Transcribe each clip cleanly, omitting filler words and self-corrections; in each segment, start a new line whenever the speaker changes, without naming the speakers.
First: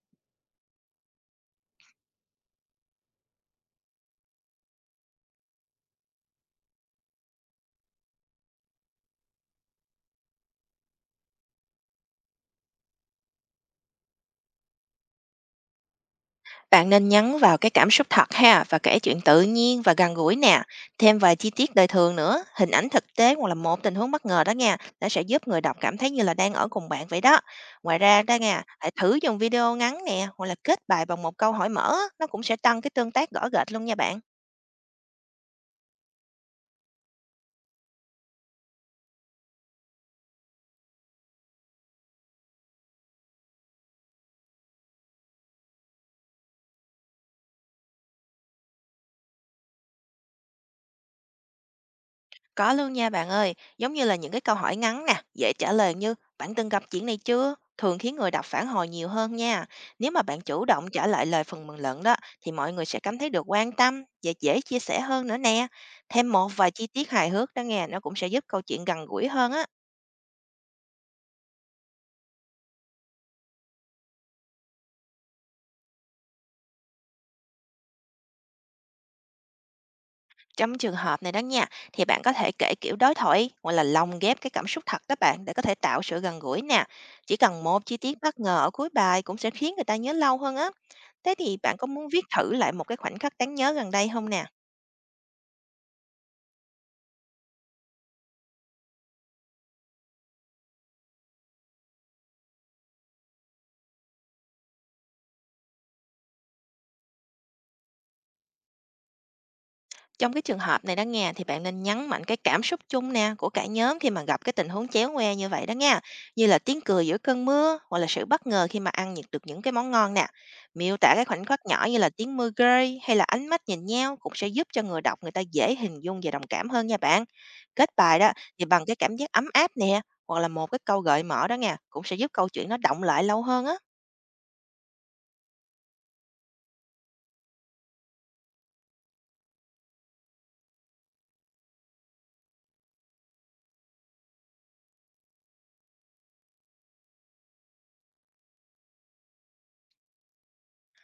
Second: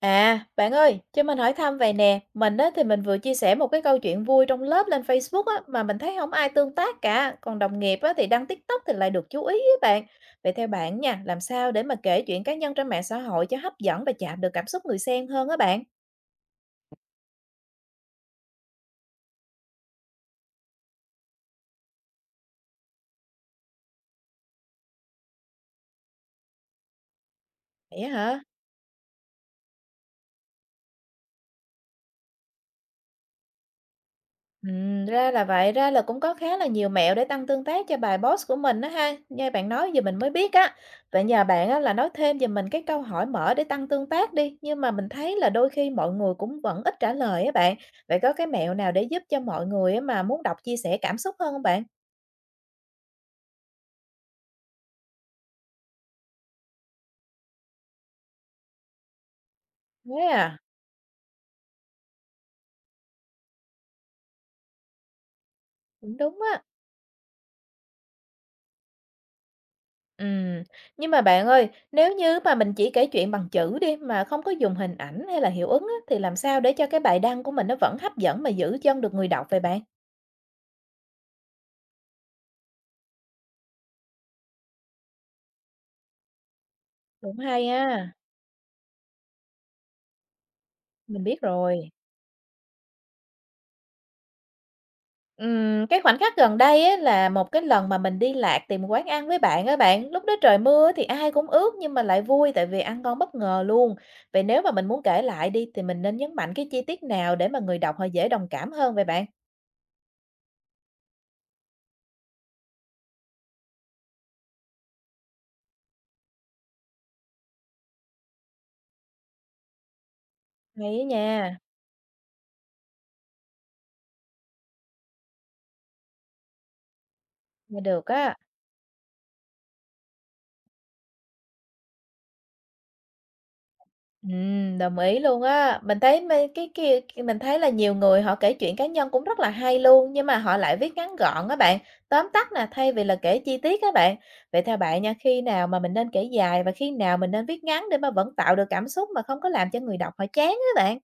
À, bạn ơi, cho mình hỏi thăm vậy nè. Mình á, thì mình vừa chia sẻ một cái câu chuyện vui trong lớp lên Facebook á, mà mình thấy không ai tương tác cả. Còn đồng nghiệp á, thì đăng TikTok thì lại được chú ý với bạn. Vậy theo bạn nha, làm sao để mà kể chuyện cá nhân trên mạng xã hội cho hấp dẫn và chạm được cảm xúc người xem hơn á bạn?
Bạn nên nhấn vào cái cảm xúc thật ha, và kể chuyện tự nhiên và gần gũi nè. Thêm vài chi tiết đời thường nữa, hình ảnh thực tế hoặc là một tình huống bất ngờ đó nha, nó sẽ giúp người đọc cảm thấy như là đang ở cùng bạn vậy đó. Ngoài
Vậy á
ra đó
hả?
nha, hãy thử dùng video ngắn nè, hoặc là kết bài bằng một câu hỏi mở, á, nó cũng sẽ tăng cái tương tác gõ gệt luôn nha bạn.
Ra là vậy, ra là cũng có khá là nhiều mẹo để tăng tương tác cho bài post của mình đó ha. Nghe bạn nói giờ mình mới biết á. Vậy nhờ bạn á, là nói thêm giùm mình cái câu hỏi mở để tăng tương tác đi. Nhưng mà mình thấy là đôi khi mọi người cũng vẫn ít trả lời á bạn. Vậy có cái mẹo nào để giúp cho mọi người á, mà muốn đọc chia sẻ cảm xúc hơn không bạn?
Có luôn nha bạn ơi, giống như là những cái câu hỏi ngắn nè, dễ trả lời như bạn từng gặp chuyện này chưa? Thường khiến người đọc phản hồi nhiều hơn nha. Nếu mà
Thế
bạn
à,
chủ động trả lại lời phần bình luận đó, thì mọi người sẽ cảm thấy được quan tâm và dễ chia sẻ hơn nữa nè.
cũng
Thêm
đúng
một
á.
vài chi tiết hài hước đó nghe, nó cũng sẽ giúp câu chuyện gần gũi hơn á.
Ừm, Nhưng mà bạn ơi, nếu như mà mình chỉ kể chuyện bằng chữ đi mà không có dùng hình ảnh hay là hiệu ứng á, thì làm sao để cho cái bài đăng của mình nó vẫn hấp dẫn mà giữ chân được người đọc vậy bạn?
Trong trường hợp này đó nha, thì bạn có thể kể kiểu đối thoại, hoặc là lồng ghép cái cảm xúc thật các bạn để có thể tạo sự gần gũi nè. Chỉ
Cũng
cần
hay
một chi
ha.
tiết bất ngờ ở cuối bài cũng sẽ khiến người ta nhớ lâu hơn á.
Mình
Thế
biết
thì bạn có
rồi.
muốn viết thử lại một cái khoảnh khắc đáng nhớ gần đây không nè?
Cái khoảnh khắc gần đây á là một cái lần mà mình đi lạc tìm quán ăn với bạn á bạn, lúc đó trời mưa thì ai cũng ướt nhưng mà lại vui tại vì ăn ngon bất ngờ luôn. Vậy nếu mà mình muốn kể lại đi thì mình nên nhấn mạnh cái chi tiết nào để mà người đọc họ dễ đồng cảm hơn vậy bạn?
Trong cái trường hợp này đó nghe, thì bạn nên nhấn mạnh cái cảm xúc chung nè của cả nhóm khi mà gặp cái tình huống chéo ngoe như vậy đó nha, như là tiếng cười giữa cơn mưa, hoặc là sự bất ngờ khi mà ăn những được những cái món ngon nè.
Hay
Miêu
á
tả cái khoảnh
nha,
khắc nhỏ như là tiếng mưa rơi, hay là ánh mắt nhìn nhau cũng sẽ giúp cho người đọc người ta dễ hình dung và đồng cảm hơn nha bạn.
nghe
Kết
được
bài đó
á.
thì bằng cái cảm giác ấm áp nè, hoặc là một cái câu gợi mở đó nghe, cũng sẽ giúp câu chuyện nó động lại lâu hơn á.
Đồng ý luôn á. Mình thấy mê cái kia mình thấy là nhiều người họ kể chuyện cá nhân cũng rất là hay luôn, nhưng mà họ lại viết ngắn gọn các bạn, tóm tắt nè, thay vì là kể chi tiết các bạn. Vậy theo bạn nha, khi nào mà mình nên kể dài và khi nào mình nên viết ngắn để mà vẫn tạo được cảm xúc mà không có làm cho người đọc họ chán á bạn?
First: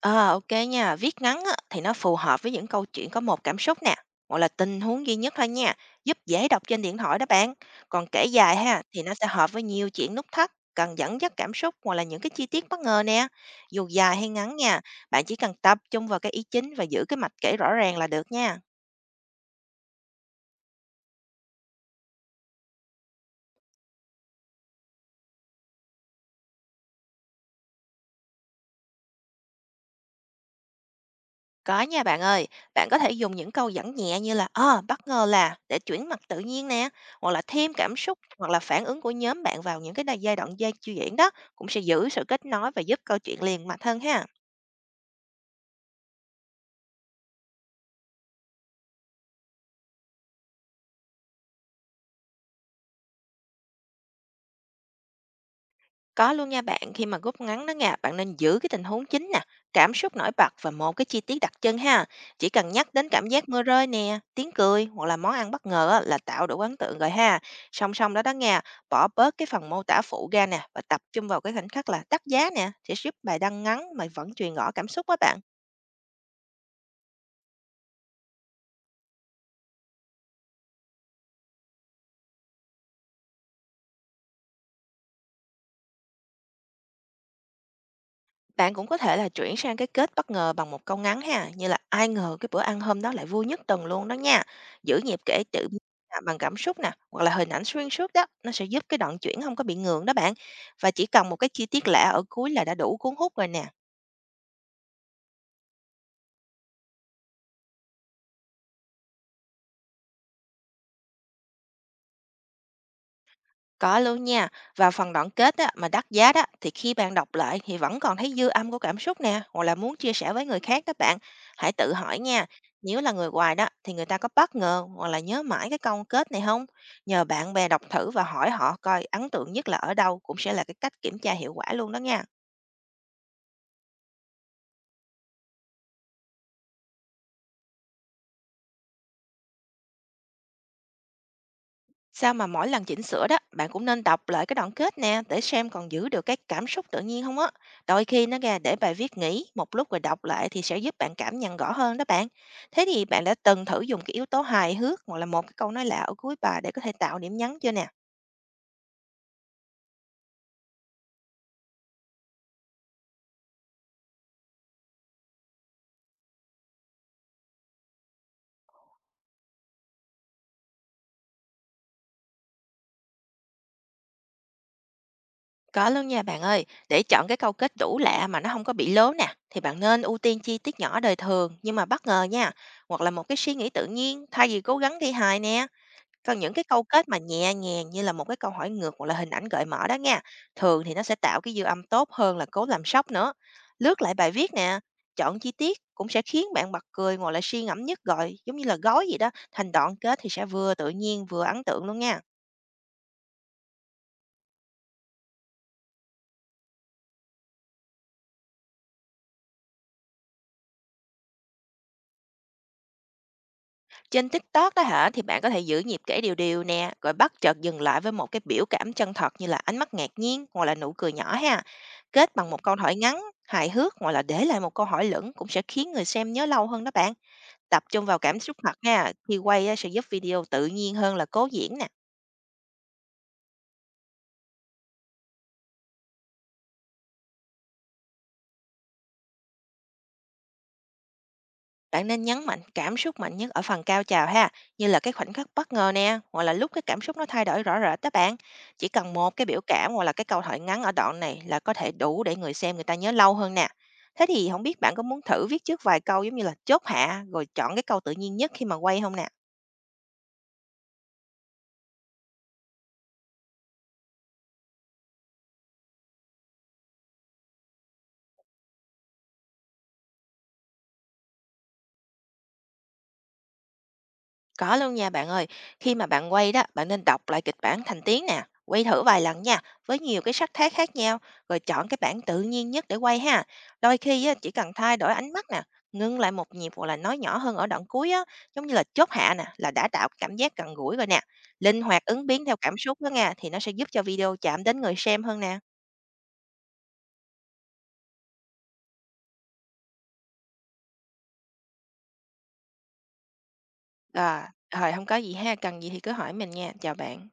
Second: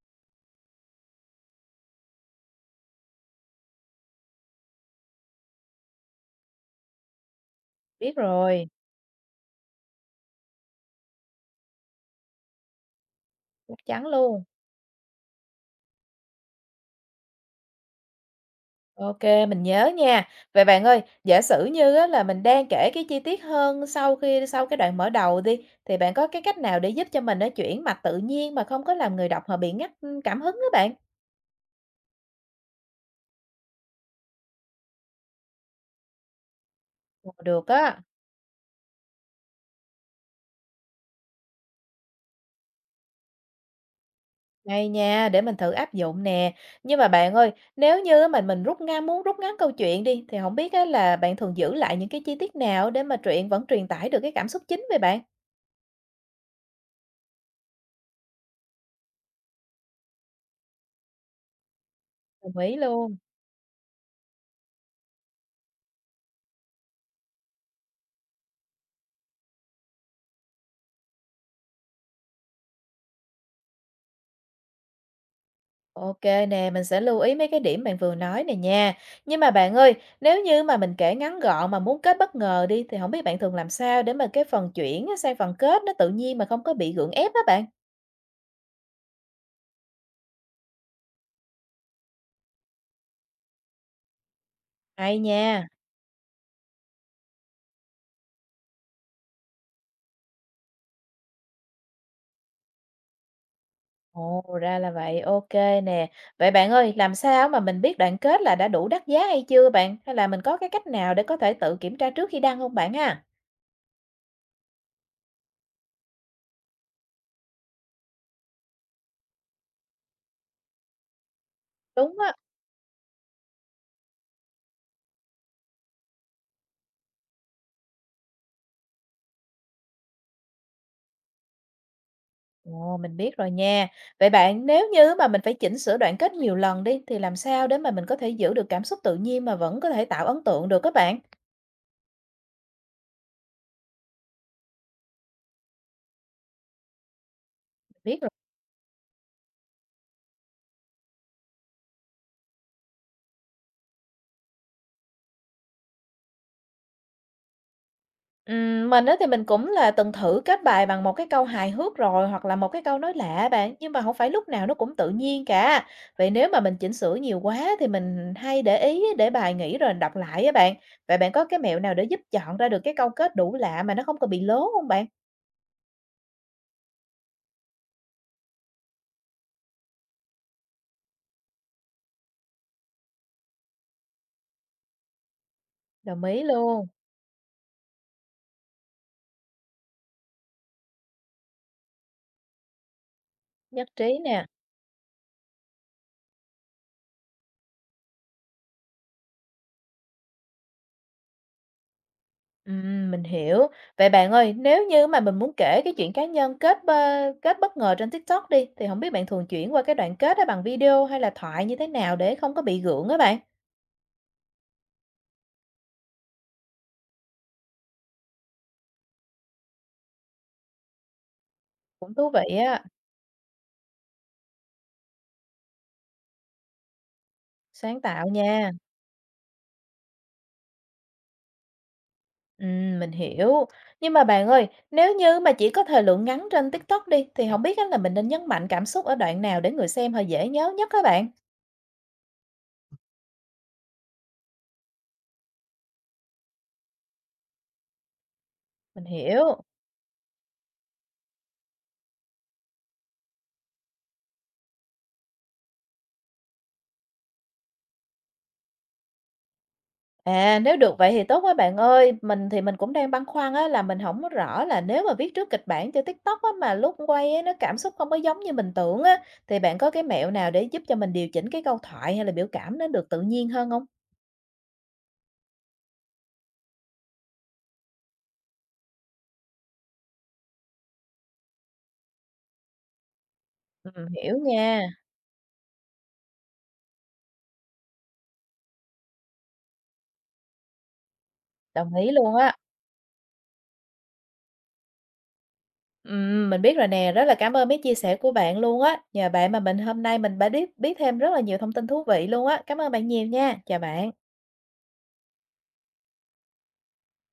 Ờ, ô nha. Viết ngắn á, thì nó phù hợp với những câu chuyện có một cảm xúc nè, hoặc là tình huống duy nhất thôi nha, giúp dễ đọc trên điện thoại đó bạn. Còn
Biết
kể dài
rồi,
ha, thì nó sẽ hợp với nhiều chuyện nút thắt, cần dẫn dắt cảm xúc, hoặc là những cái chi tiết bất ngờ nè.
chắc
Dù
chắn
dài hay
luôn.
ngắn nha, bạn chỉ cần tập trung vào cái ý chính và giữ cái mạch kể rõ ràng là được nha.
OK, mình nhớ nha. Vậy bạn ơi, giả sử như á là mình đang kể cái chi tiết hơn sau khi sau cái đoạn mở đầu đi, thì bạn có cái cách nào để giúp cho mình nó chuyển mạch tự nhiên mà không có làm người đọc họ bị ngắt, cảm hứng đó bạn?
Có nha bạn ơi, bạn có thể dùng những câu dẫn nhẹ, như là ờ bất ngờ là để chuyển mặt tự nhiên nè, hoặc
Ồ,
là
được
thêm cảm
á,
xúc hoặc là phản ứng của nhóm bạn vào những cái giai đoạn dây chuyển đó, cũng sẽ giữ sự kết nối và giúp câu chuyện liền mạch hơn ha.
hay nha, để mình thử áp dụng nè. Nhưng mà bạn ơi, nếu như á mình rút ngắn muốn rút ngắn câu chuyện đi, thì không biết á là bạn thường giữ lại những cái chi tiết nào để mà truyện vẫn truyền tải được cái cảm xúc chính vậy bạn?
Có luôn nha bạn, khi mà rút ngắn đó nha, bạn nên giữ cái tình huống chính nè, cảm xúc nổi bật và một cái chi tiết đặc trưng ha. Chỉ
Đồng
cần
ý
nhắc đến
luôn.
cảm giác mưa rơi nè, tiếng cười hoặc là món ăn bất ngờ á, là tạo đủ ấn tượng rồi ha. Song song đó đó nha, bỏ bớt cái phần mô tả phụ ra nè, và tập trung vào cái khoảnh khắc là đắt giá nè, sẽ giúp bài đăng ngắn mà vẫn truyền rõ cảm xúc á bạn.
OK nè, mình sẽ lưu ý mấy cái điểm bạn vừa nói này nha. Nhưng mà bạn ơi, nếu như mà mình kể ngắn gọn mà muốn kết bất ngờ đi, thì không biết bạn thường làm sao để mà cái phần chuyển á sang phần kết nó tự nhiên mà không có bị gượng ép á bạn?
Bạn cũng có thể là chuyển sang cái kết bất ngờ bằng một câu ngắn ha, như là ai ngờ cái bữa ăn hôm đó lại vui nhất tuần luôn đó nha. Giữ
Hay
nhịp kể
nha.
à, bằng cảm xúc nè, hoặc là hình ảnh xuyên suốt đó, nó sẽ giúp cái đoạn chuyển không có bị ngượng đó bạn. Và chỉ cần một cái chi tiết lạ ở cuối là đã đủ cuốn hút rồi nè.
Ồ, ra là vậy, OK nè. Vậy bạn ơi, làm sao mà mình biết đoạn kết là đã đủ đắt giá hay chưa bạn? Hay là mình có cái cách nào để có thể tự kiểm tra trước khi đăng không bạn ha?
Có luôn nha, và phần đoạn kết á, mà đắt giá đó, thì khi bạn đọc lại thì vẫn còn thấy dư âm của cảm xúc nè, hoặc là muốn chia sẻ với người khác đó bạn. Hãy tự
Đúng
hỏi
á.
nha, nếu là người ngoài đó thì người ta có bất ngờ hoặc là nhớ mãi cái câu kết này không? Nhờ bạn bè đọc thử và hỏi họ coi ấn tượng nhất là ở đâu, cũng sẽ là cái cách kiểm tra hiệu quả luôn đó nha.
Ồ, mình biết rồi nha. Vậy bạn, nếu như mà mình phải chỉnh sửa đoạn kết nhiều lần đi, thì làm sao để mà mình có thể giữ được cảm xúc tự nhiên mà vẫn có thể tạo ấn tượng được các bạn?
Sao mà mỗi lần chỉnh sửa đó, bạn cũng nên đọc lại cái đoạn kết nè, để xem còn giữ được cái cảm xúc tự nhiên không á. Đôi
Biết
khi
rồi.
nó ra để bài viết nghỉ một lúc rồi đọc lại, thì sẽ giúp bạn cảm nhận rõ hơn đó bạn. Thế thì bạn đã từng thử dùng cái yếu tố hài hước, hoặc là một cái câu nói lạ ở cuối bài để có thể tạo điểm nhấn chưa nè?
Mình á thì mình cũng là từng thử kết bài bằng một cái câu hài hước rồi hoặc là một cái câu nói lạ bạn, nhưng mà không phải lúc nào nó cũng tự nhiên cả. Vậy nếu mà mình chỉnh sửa nhiều quá thì mình hay để ý để bài nghỉ rồi đọc lại á bạn. Vậy bạn có cái mẹo nào để giúp chọn ra được cái câu kết đủ lạ mà nó không có bị lố không bạn?
Có luôn nha bạn ơi, để chọn cái câu kết đủ lạ mà nó không có bị lố nè, thì bạn nên ưu tiên chi tiết nhỏ đời thường nhưng mà bất ngờ nha, hoặc là một cái suy nghĩ tự nhiên thay vì cố gắng thi hài nè.
Đồng
Còn
ý
những cái câu
luôn,
kết mà nhẹ nhàng như là một cái câu hỏi ngược, hoặc là hình ảnh gợi mở đó nha, thường thì nó sẽ tạo cái dư âm tốt hơn là cố làm sốc nữa.
nhất
Lướt lại
trí
bài
nè.
viết nè, chọn chi tiết cũng sẽ khiến bạn bật cười ngồi lại suy ngẫm nhất, gọi giống như là gói gì đó, thành đoạn kết thì sẽ vừa tự nhiên vừa ấn tượng luôn nha.
Mình hiểu. Vậy bạn ơi, nếu như mà mình muốn kể cái chuyện cá nhân kết bất ngờ trên TikTok đi, thì không biết bạn thường chuyển qua cái đoạn kết đó bằng video hay là thoại như thế nào để không có bị gượng á bạn?
Trên TikTok đó hả, thì bạn có thể giữ nhịp kể điều điều nè, rồi bắt chợt dừng lại với một cái biểu cảm chân thật, như là ánh mắt ngạc nhiên hoặc là nụ cười nhỏ ha.
Cũng thú
Kết bằng
vị
một câu
á,
hỏi ngắn, hài hước, hoặc là để lại một câu hỏi lửng cũng sẽ khiến người xem nhớ lâu hơn đó bạn. Tập
sáng
trung vào
tạo
cảm xúc
nha.
thật nha, khi quay á sẽ giúp video tự nhiên hơn là cố diễn nè.
Mình hiểu. Nhưng mà bạn ơi, nếu như mà chỉ có thời lượng ngắn trên TikTok đi, thì không biết á là mình nên nhấn mạnh cảm xúc ở đoạn nào để người xem họ dễ nhớ nhất các bạn?
Bạn nên nhấn mạnh cảm xúc mạnh nhất ở phần cao trào ha, như là cái khoảnh khắc bất ngờ nè, hoặc là lúc cái cảm xúc nó thay đổi rõ rệt đó bạn. Chỉ
Mình
cần một cái
hiểu.
biểu cảm hoặc là cái câu thoại ngắn ở đoạn này là có thể đủ để người xem người ta nhớ lâu hơn nè. Thế thì không biết bạn có muốn thử viết trước vài câu giống như là chốt hạ, rồi chọn cái câu tự nhiên nhất khi mà quay không nè?
À, nếu được vậy thì tốt quá bạn ơi. Mình thì mình cũng đang băn khoăn á, là mình không có rõ là nếu mà viết trước kịch bản cho TikTok á, mà lúc quay á, nó cảm xúc không có giống như mình tưởng á, thì bạn có cái mẹo nào để giúp cho mình điều chỉnh cái câu thoại hay là biểu cảm nó được tự nhiên hơn không?
Có luôn nha bạn ơi, khi mà bạn quay đó, bạn nên đọc lại kịch bản thành tiếng nè, quay thử vài lần nha, với nhiều cái sắc thái khác nhau, rồi chọn cái bản tự nhiên nhất để quay ha. Đôi khi á,
Hiểu
chỉ cần
nha,
thay đổi ánh mắt nè, ngưng lại một nhịp hoặc là nói nhỏ hơn ở đoạn cuối á, giống như là chốt hạ nè, là đã tạo cảm giác gần gũi rồi nè. Linh
đồng
hoạt
ý
ứng
luôn
biến
á.
theo cảm xúc đó nha, thì nó sẽ giúp cho video chạm đến người xem hơn nè.
Mình biết rồi nè, rất là cảm ơn mấy chia sẻ của bạn luôn á. Nhờ bạn mà mình hôm nay mình đã biết biết thêm rất là nhiều thông tin thú vị luôn á. Cảm ơn bạn nhiều nha. Chào bạn.
Rồi, rồi không có gì ha, cần gì thì cứ hỏi mình nha, chào bạn.